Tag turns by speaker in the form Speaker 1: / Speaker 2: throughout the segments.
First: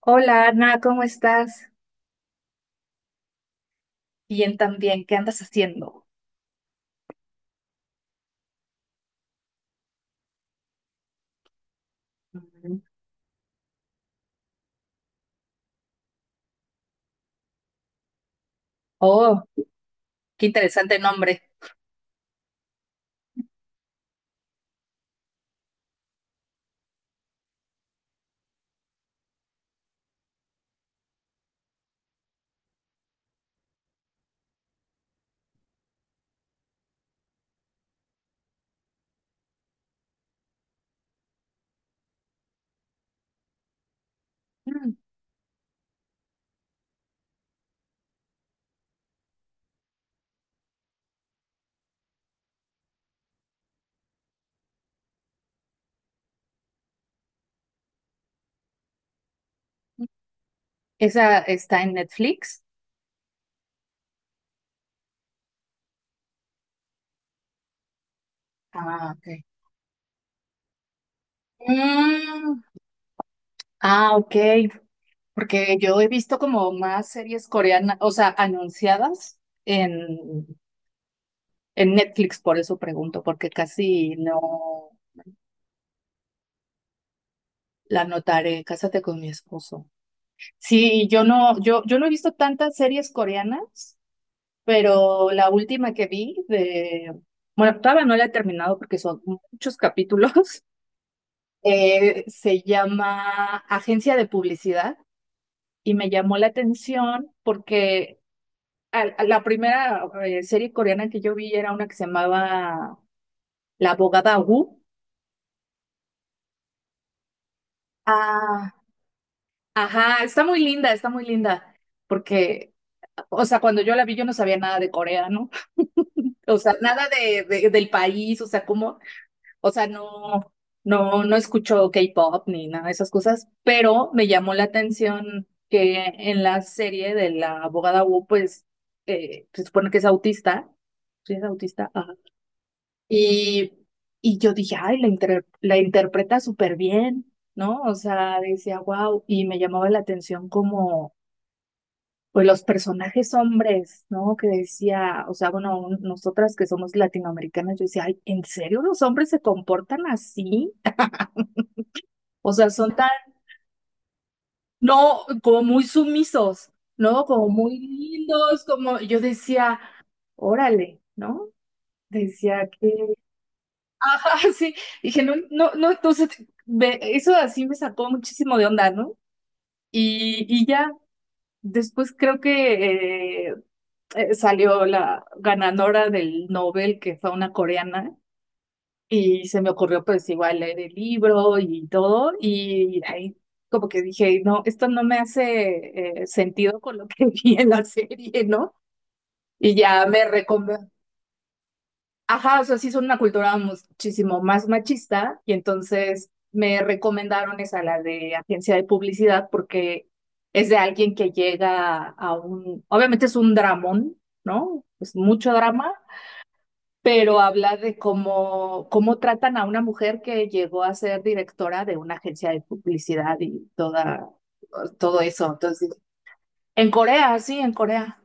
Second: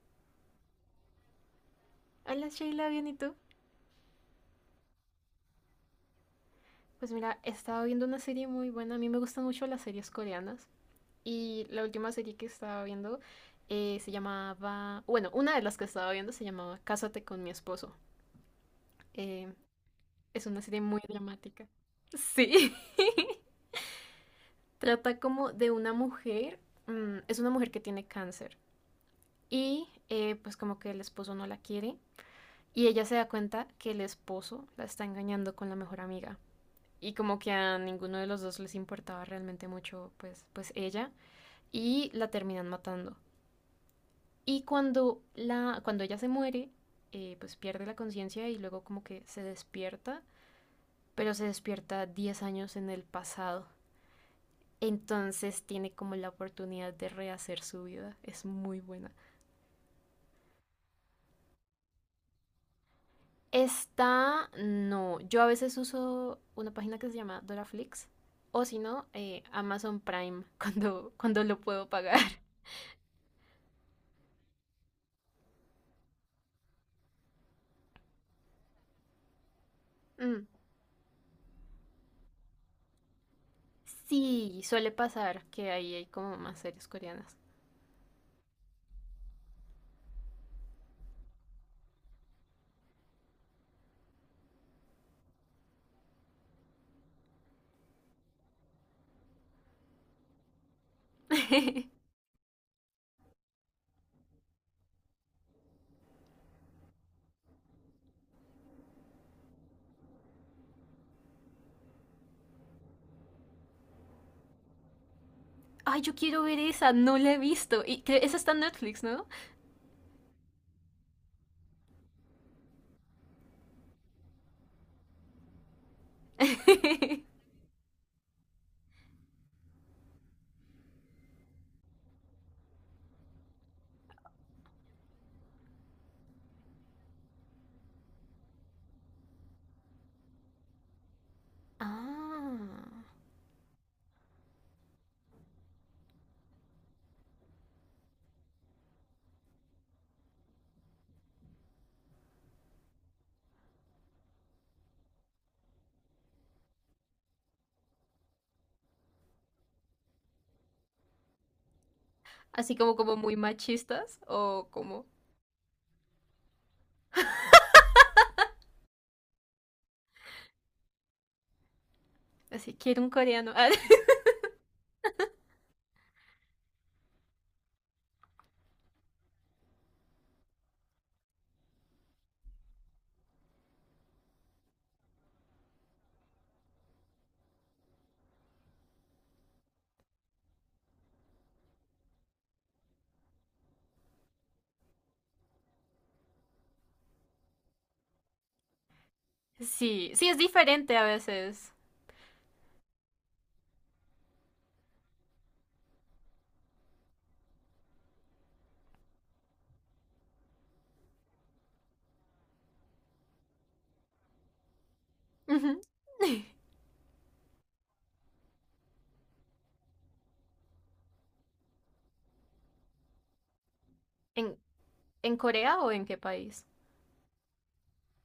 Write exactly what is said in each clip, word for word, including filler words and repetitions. Speaker 1: Hola Ana, ¿cómo estás?
Speaker 2: Hola Sheila, bien, ¿y tú?
Speaker 1: Bien también, ¿qué andas haciendo?
Speaker 2: Pues mira, he estado viendo una serie muy buena. A mí me gustan mucho las series coreanas. Y la última serie que
Speaker 1: Mm.
Speaker 2: estaba viendo eh, se llamaba. Bueno, una de las que estaba viendo se llamaba Cásate con mi esposo.
Speaker 1: Oh,
Speaker 2: Eh, es
Speaker 1: qué
Speaker 2: una serie
Speaker 1: interesante
Speaker 2: muy
Speaker 1: nombre.
Speaker 2: dramática. Sí. Trata como de una mujer. Mm, es una mujer que tiene cáncer. Y eh, pues como que el esposo no la quiere. Y ella se da cuenta que el esposo la está engañando con la mejor amiga. Y como que a ninguno de los dos les importaba realmente mucho pues, pues ella y la terminan matando. Y
Speaker 1: Mm,
Speaker 2: cuando, la, cuando ella se muere, eh, pues pierde la conciencia y luego como que se despierta, pero se despierta diez años en el pasado. Entonces tiene como la oportunidad de rehacer su vida. Es muy buena.
Speaker 1: ¿esa está en Netflix?
Speaker 2: Esta no. Yo a veces uso una página que se llama Doraflix. O si no,
Speaker 1: Ah, ok.
Speaker 2: eh, Amazon Prime cuando, cuando lo puedo pagar.
Speaker 1: Mm, ah, ok, porque yo he visto como más series coreanas, o sea, anunciadas
Speaker 2: Mm.
Speaker 1: en, en Netflix, por eso pregunto, porque casi
Speaker 2: Sí,
Speaker 1: no
Speaker 2: suele pasar que ahí hay como más series coreanas.
Speaker 1: la notaré. Cásate con mi esposo. Sí, yo no, yo, yo no he visto tantas series coreanas. Pero la última que vi de, bueno, todavía no la he terminado porque son muchos capítulos, eh, se llama Agencia de Publicidad y me llamó la atención porque al- a la primera eh, serie coreana que yo vi era una que se llamaba La abogada Wu.
Speaker 2: Ay, yo quiero ver esa, no la he visto. Y cre- esa está en
Speaker 1: Ah,
Speaker 2: Netflix, ¿no?
Speaker 1: ajá, está muy linda, está muy linda, porque, o sea, cuando yo la vi yo no sabía nada de Corea, ¿no? O sea, nada de, de- del país, o sea, cómo. O sea, no, no, no escucho K-pop ni nada de esas cosas, pero me llamó la atención que en la serie de la abogada Wu, pues eh, se supone que es autista, sí es autista, ajá.
Speaker 2: Ah,
Speaker 1: Y, y yo dije, ay, la, inter- la interpreta súper bien, ¿no? O sea, decía, wow, y me llamaba la atención como, pues los personajes hombres, ¿no? Que decía, o sea, bueno, un- nosotras que somos latinoamericanas, yo decía, ay, ¿en serio los hombres se comportan así? O sea,
Speaker 2: así
Speaker 1: son
Speaker 2: como
Speaker 1: tan,
Speaker 2: como muy machistas o como
Speaker 1: no, como muy sumisos, ¿no? Como muy lindos, como yo decía, órale, ¿no? Decía
Speaker 2: así
Speaker 1: que,
Speaker 2: quiero un coreano. Ah,
Speaker 1: ah, sí, dije, no, no, no, entonces, ve- eso así me sacó muchísimo de onda, ¿no? Y, y ya, después creo que eh, eh, salió la ganadora del Nobel, que fue una coreana. Y se me ocurrió pues igual leer el libro y todo, y ahí como que dije, no, esto no me hace eh, sentido con lo que vi en la serie, ¿no? Y ya
Speaker 2: sí,
Speaker 1: me
Speaker 2: sí es
Speaker 1: recomendó,
Speaker 2: diferente a veces.
Speaker 1: ajá, o sea, sí son una cultura muchísimo más machista, y entonces me recomendaron esa, la de agencia de publicidad, porque es de alguien que llega a un, obviamente es un dramón, ¿no? Es mucho
Speaker 2: Ujú.
Speaker 1: drama, pero habla de cómo, cómo tratan a una mujer que llegó a ser directora de una agencia de publicidad y toda,
Speaker 2: ¿En,
Speaker 1: todo
Speaker 2: en
Speaker 1: eso.
Speaker 2: Corea
Speaker 1: Entonces,
Speaker 2: o en qué país?
Speaker 1: en Corea, sí, en Corea.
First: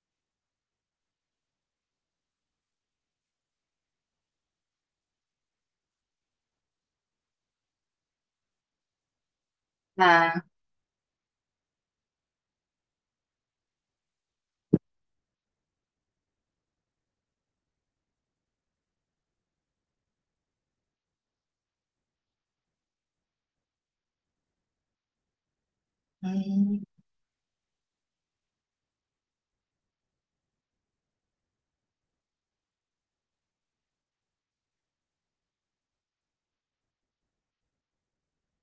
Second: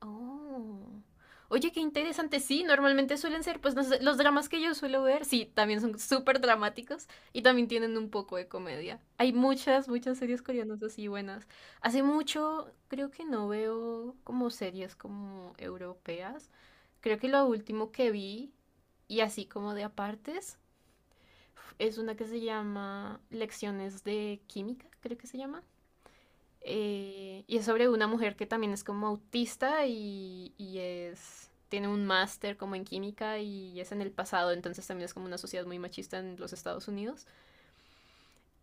Speaker 2: Oh. Oye, qué interesante. Sí, normalmente suelen ser, pues, no sé, los dramas que yo suelo ver, sí, también son súper dramáticos y también tienen un poco de comedia. Hay muchas, muchas series
Speaker 1: Ah,
Speaker 2: coreanas así buenas. Hace mucho creo que no veo como series como europeas. Creo que lo último que vi, y así como de apartes, es una que se llama Lecciones de Química, creo que se llama.
Speaker 1: mm,
Speaker 2: Eh, y es sobre una mujer que también es como autista y, y es, tiene un máster como en química y es en el pasado, entonces también es como una sociedad muy machista en los Estados Unidos.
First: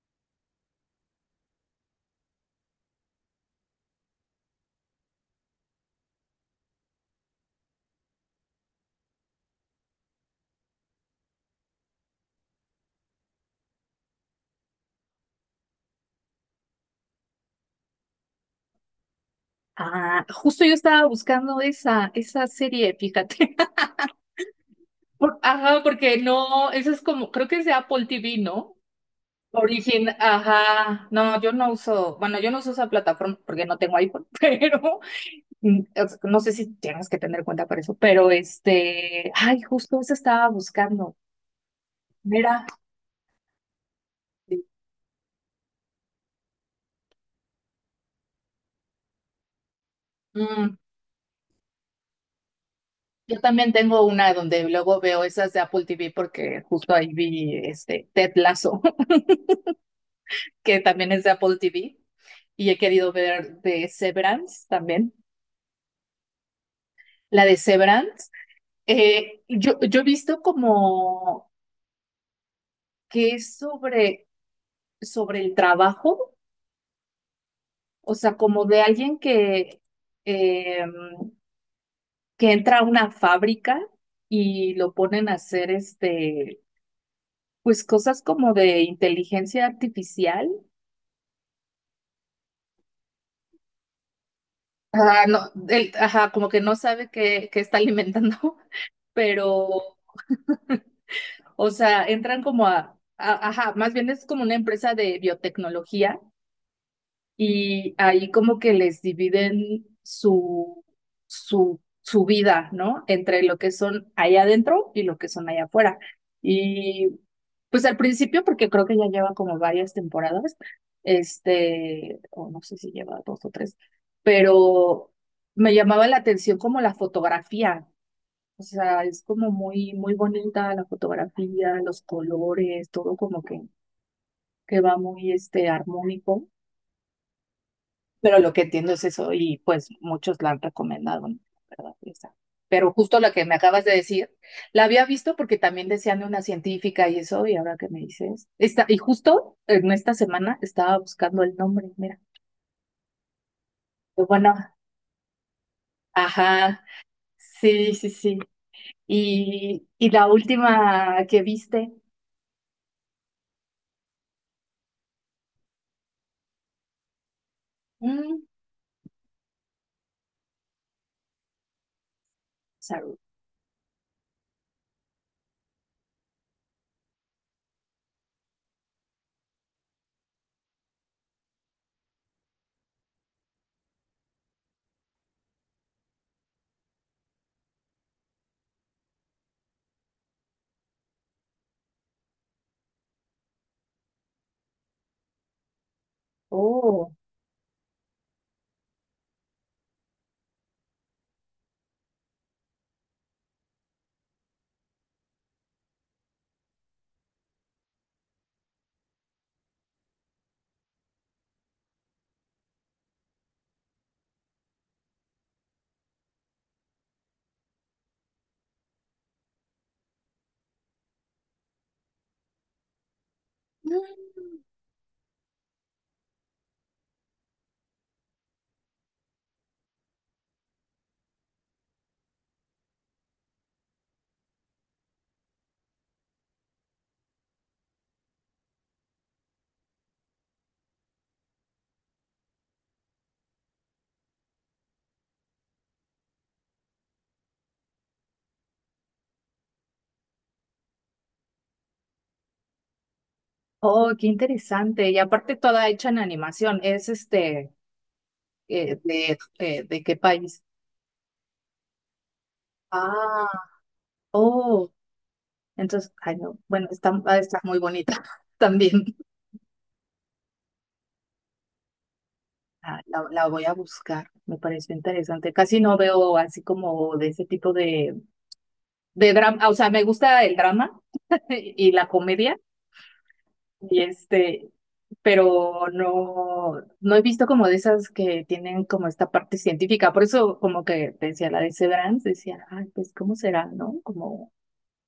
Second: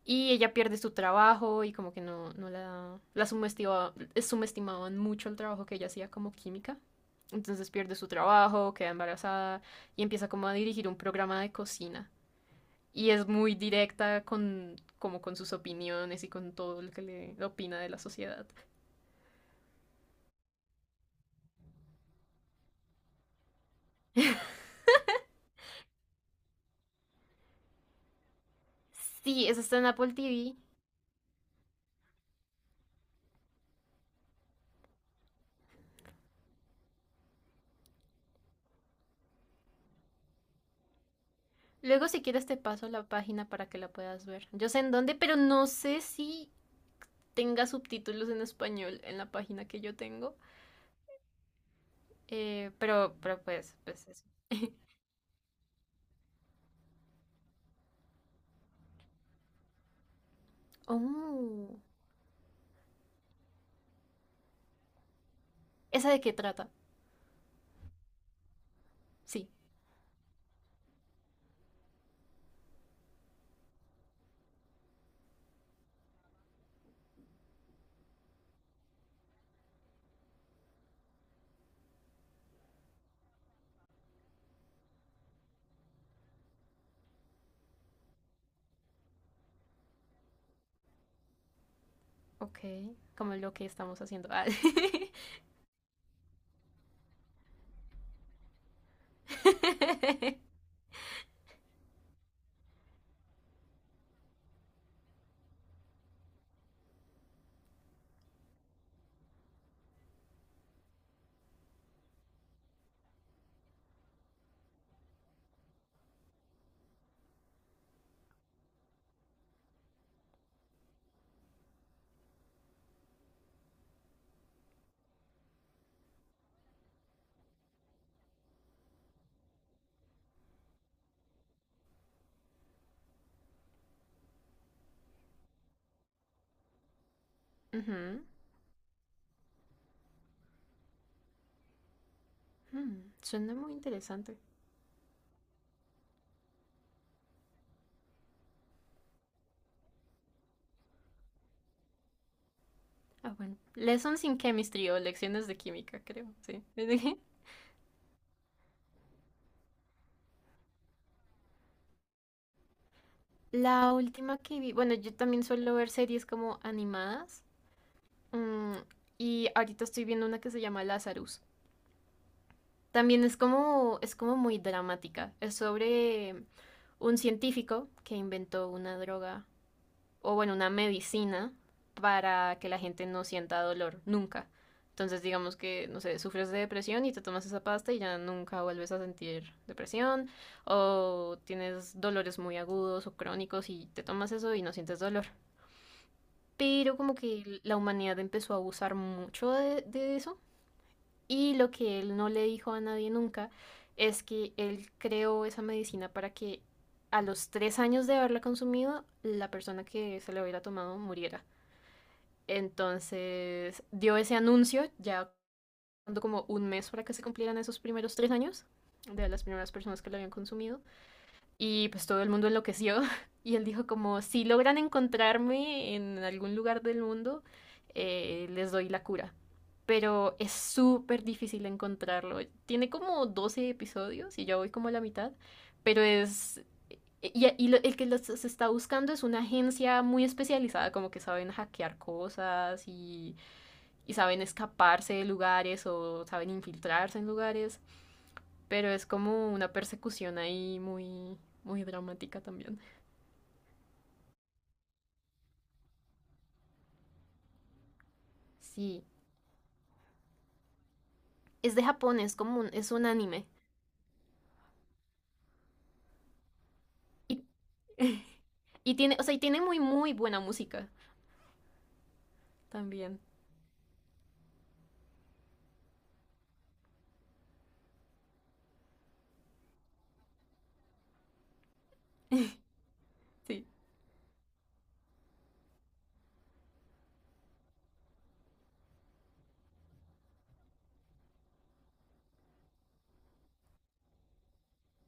Speaker 2: Y ella pierde su trabajo y como que no, no la, la subestima- subestimaban mucho el trabajo que ella hacía como química. Entonces pierde su trabajo, queda embarazada y empieza como a dirigir un programa de cocina. Y es muy directa con, como con sus opiniones y con todo lo que le opina de la sociedad.
Speaker 1: ah, justo yo estaba buscando esa, esa serie, fíjate. Por- ajá, porque no, eso es como, creo que es de Apple T V, ¿no?
Speaker 2: Sí, eso está en
Speaker 1: Origen,
Speaker 2: Apple T V.
Speaker 1: ajá, no, yo no uso, bueno, yo no uso esa plataforma porque no tengo iPhone, pero mm, es- no sé si tienes que tener cuenta para eso, pero este, ay, justo eso estaba buscando.
Speaker 2: Luego, si quieres, te
Speaker 1: Mira,
Speaker 2: paso la página para que la puedas ver. Yo sé en dónde, pero no sé si tenga subtítulos en español en la página que yo tengo.
Speaker 1: mm,
Speaker 2: Eh, pero,
Speaker 1: yo
Speaker 2: pero
Speaker 1: también
Speaker 2: pues,
Speaker 1: tengo
Speaker 2: pues eso.
Speaker 1: una donde luego veo esas de Apple T V porque justo ahí vi este Ted Lasso, que también es de Apple
Speaker 2: Oh,
Speaker 1: T V, y he querido ver de Severance también.
Speaker 2: ¿esa de qué trata?
Speaker 1: La de Severance, eh,
Speaker 2: Sí,
Speaker 1: yo, yo he visto como que es sobre, sobre el trabajo, o sea, como de alguien que... em, que entra a una fábrica y lo ponen a hacer este, pues cosas como de inteligencia artificial.
Speaker 2: ok. Como lo que estamos haciendo. Ah.
Speaker 1: Ah, no, él, ajá, como que no sabe qué, qué está alimentando, pero, o sea, entran como a, a- ajá, más bien es como una empresa de biotecnología y ahí como que les dividen su, su, su vida, ¿no? Entre lo que son allá adentro y lo que son allá afuera. Y pues al principio, porque creo que ya lleva como varias temporadas, este, o no sé si lleva dos o tres, pero me llamaba la atención como la fotografía. O sea, es como muy, muy bonita la fotografía, los colores, todo como que, que va muy, este, armónico.
Speaker 2: Ujú.
Speaker 1: Pero lo que entiendo es eso y pues muchos la han recomendado, ¿no? La ¿verdad? Esa. Pero
Speaker 2: Hmm,
Speaker 1: justo la que
Speaker 2: suena
Speaker 1: me
Speaker 2: muy
Speaker 1: acabas de decir,
Speaker 2: interesante.
Speaker 1: la había visto porque también decían de una científica y eso, y ahora que me dices, esta, y justo en esta semana estaba buscando el nombre, mira.
Speaker 2: Ah, bueno. Lessons
Speaker 1: Pero
Speaker 2: in
Speaker 1: bueno,
Speaker 2: Chemistry o lecciones de química, creo. Sí.
Speaker 1: ajá, sí, sí, sí. Y, y la última que viste,
Speaker 2: La última que vi, bueno, yo también suelo ver series como animadas,
Speaker 1: mm,
Speaker 2: mm, y ahorita estoy viendo una que se llama Lazarus.
Speaker 1: Saru.
Speaker 2: También es como, es como muy dramática. Es sobre un científico que inventó una droga, o bueno, una medicina para que la gente no sienta dolor, nunca. Entonces, digamos que, no sé, sufres de depresión y te tomas esa pasta y ya nunca vuelves a sentir depresión, o tienes dolores muy agudos o crónicos y te tomas eso y no sientes dolor. Pero
Speaker 1: Oh,
Speaker 2: como que la humanidad empezó a abusar mucho de, de eso, y lo que él no le dijo a nadie nunca es que él creó esa medicina para que a los tres años de haberla consumido, la persona que se la hubiera tomado muriera. Entonces dio ese anuncio ya como un mes para que se cumplieran esos primeros tres años de las primeras personas que lo habían consumido. Y pues todo el mundo enloqueció. Y él dijo como,
Speaker 1: mm,
Speaker 2: si logran encontrarme en algún lugar del mundo, eh, les doy la cura. Pero es súper difícil encontrarlo. Tiene como doce episodios y ya voy como a la mitad. Pero es... eh, Y, y lo- el que los está buscando es una agencia muy especializada, como que saben hackear cosas y, y saben escaparse de lugares o saben infiltrarse en lugares. Pero es como una persecución ahí muy, muy dramática también.
Speaker 1: oh, qué interesante. Y aparte toda hecha en animación, es este, eh,
Speaker 2: Sí,
Speaker 1: de, eh, ¿de qué país?
Speaker 2: es de Japón, es como un, es un
Speaker 1: Ah,
Speaker 2: anime.
Speaker 1: oh, entonces, ay, no, bueno, está, ha de
Speaker 2: Y,
Speaker 1: estar muy bonita
Speaker 2: y
Speaker 1: también.
Speaker 2: tiene, o sea, y tiene muy, muy buena música
Speaker 1: Ah,
Speaker 2: también.
Speaker 1: La, la voy a buscar, me pareció interesante. Casi no veo así como de ese tipo de, de drama, o sea, me gusta el drama y la comedia,
Speaker 2: Sí.
Speaker 1: y este, pero no, no he visto como de esas que tienen como esta parte científica. Por eso, como que decía la de Severance, decía, ay, pues, ¿cómo será, no? Como,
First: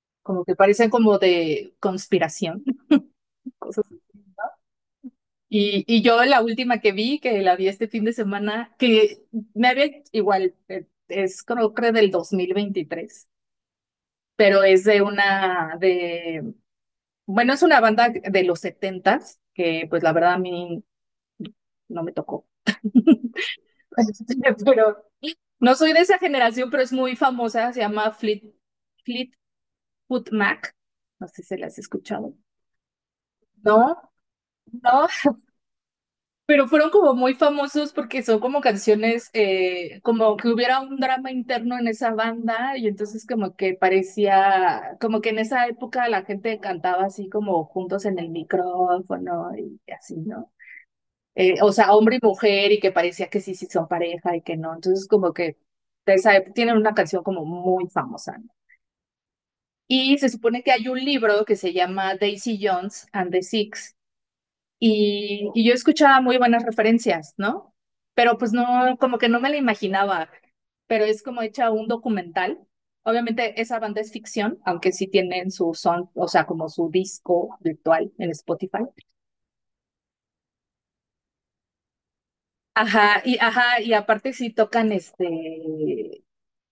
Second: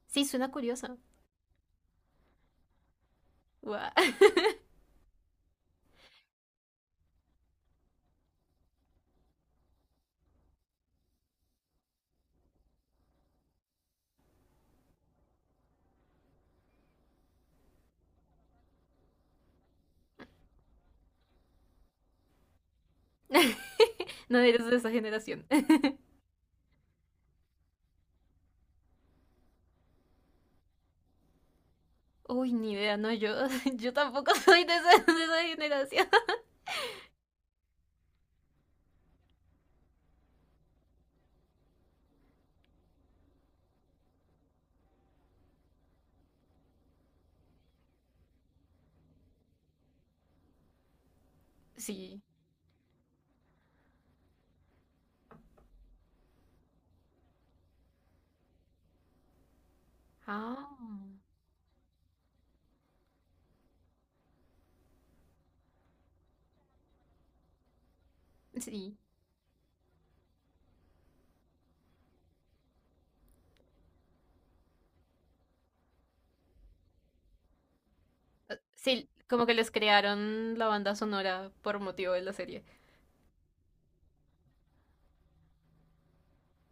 Speaker 2: Sí,
Speaker 1: como
Speaker 2: suena
Speaker 1: que parecen
Speaker 2: curiosa.
Speaker 1: como de conspiración, cosas
Speaker 2: Guau.
Speaker 1: así. Y, y yo la última que vi, que la vi este fin de semana, que me había igual, eh, es creo que del dos mil veintitrés, pero es de una, de, bueno, es una banda de los setentas, que pues la verdad a mí no me tocó.
Speaker 2: No eres de esa
Speaker 1: Pero
Speaker 2: generación.
Speaker 1: no soy de esa generación, pero es muy famosa, se llama Fleet, Fleetwood Mac. No sé si la has escuchado.
Speaker 2: Uy, ni idea, no, yo,
Speaker 1: No,
Speaker 2: yo tampoco soy de esa,
Speaker 1: no,
Speaker 2: de esa generación.
Speaker 1: Pero fueron como muy famosos porque son como canciones, eh, como que hubiera un drama interno en esa banda y entonces como que parecía, como que en esa época la gente cantaba así como juntos en el micrófono y así, ¿no? Eh, o sea, hombre
Speaker 2: Sí.
Speaker 1: y mujer y que parecía que sí, sí son pareja y que no. Entonces como que de esa época tienen una canción como muy famosa, ¿no? Y se supone
Speaker 2: Ah,
Speaker 1: que hay un libro que se llama Daisy Jones and the Six y, y yo escuchaba muy buenas referencias, ¿no? Pero pues no,
Speaker 2: sí.
Speaker 1: como que no me la imaginaba, pero es como hecha un documental. Obviamente esa banda es ficción, aunque sí tienen su son, o sea, como su disco virtual en Spotify.
Speaker 2: Sí, como que les crearon la banda sonora por motivo de la serie.
Speaker 1: Ajá, y ajá, y aparte sí tocan este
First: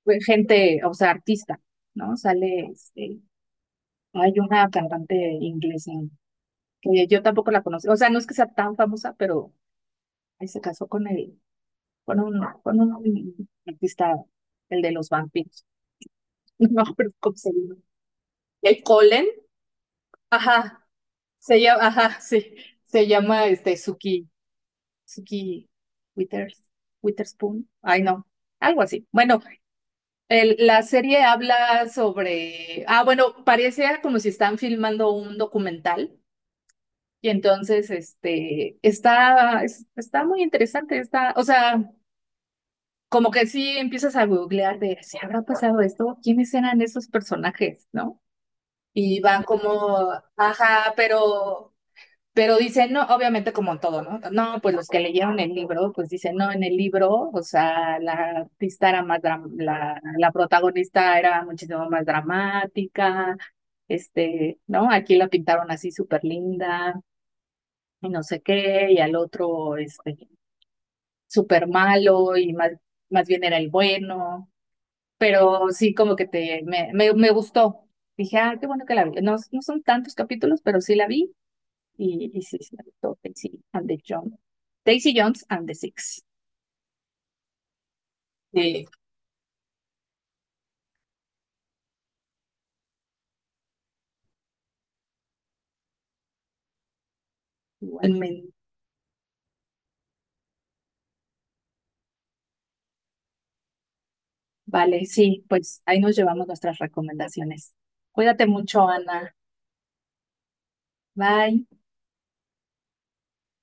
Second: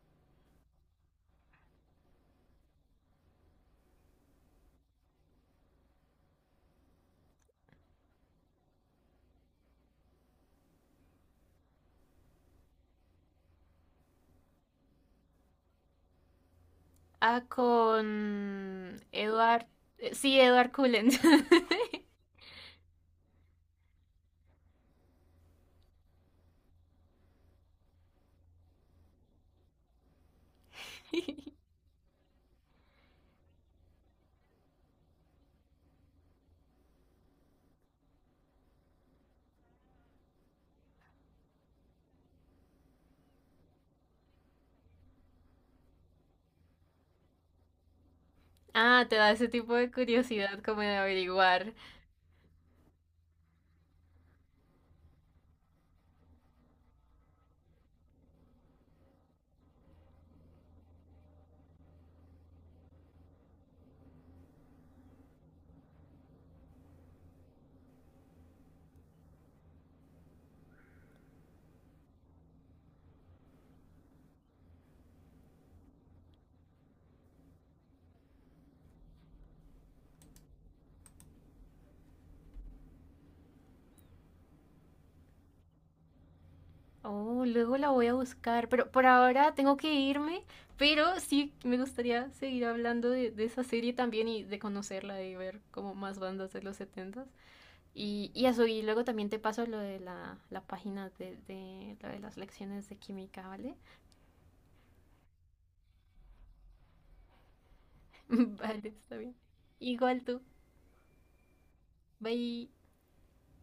Speaker 1: pues, gente, o sea, artista, ¿no? Sale este, hay una cantante inglesa que yo tampoco la conozco, o sea, no es que sea tan famosa, pero ahí se casó con él con un, con un artista, el de los vampiros. No, pero ¿cómo
Speaker 2: Ah,
Speaker 1: se llama? ¿El
Speaker 2: con
Speaker 1: Colin?
Speaker 2: Edward. eh, Sí, Edward
Speaker 1: Ajá,
Speaker 2: Cullen.
Speaker 1: se llama, ajá, sí, se llama este Suki, Suki Withers, Witherspoon. Ay, no, algo así. Bueno, el- la serie habla sobre, ah, bueno, parecía como si están filmando un documental y entonces, este, está, es- está muy interesante, está, o sea, como que sí empiezas a googlear de si habrá pasado esto, quiénes eran esos personajes, ¿no?
Speaker 2: Ah, te
Speaker 1: Y
Speaker 2: da
Speaker 1: van
Speaker 2: ese tipo de
Speaker 1: como,
Speaker 2: curiosidad como
Speaker 1: ajá,
Speaker 2: de averiguar.
Speaker 1: pero, pero dicen, no, obviamente como en todo, ¿no? No, pues los que leyeron el libro, pues dicen, no, en el libro, o sea, la artista era más, dram- la, la protagonista era muchísimo más dramática, este, ¿no? Aquí la pintaron así súper linda y no sé qué, y al otro, este, súper malo y más, más bien era el bueno, pero sí como que te, me, me, me gustó. Dije, ah, qué bueno que la vi. No, no son tantos capítulos, pero sí la vi y, y sí, sí me gustó Daisy and the Jones. Daisy Jones and the Six.
Speaker 2: Oh, luego la voy a buscar,
Speaker 1: Sí,
Speaker 2: pero por ahora tengo que irme, pero sí me gustaría seguir hablando de, de esa serie también y de conocerla y ver como más bandas de los setentas. Y, y
Speaker 1: igualmente.
Speaker 2: eso, y luego también te paso lo de la, la página de, de, lo de las lecciones de química, ¿vale?
Speaker 1: Vale, sí, pues ahí nos llevamos nuestras recomendaciones. Cuídate mucho,
Speaker 2: Vale, está
Speaker 1: Ana.
Speaker 2: bien. Igual tú.
Speaker 1: Bye.
Speaker 2: Bye.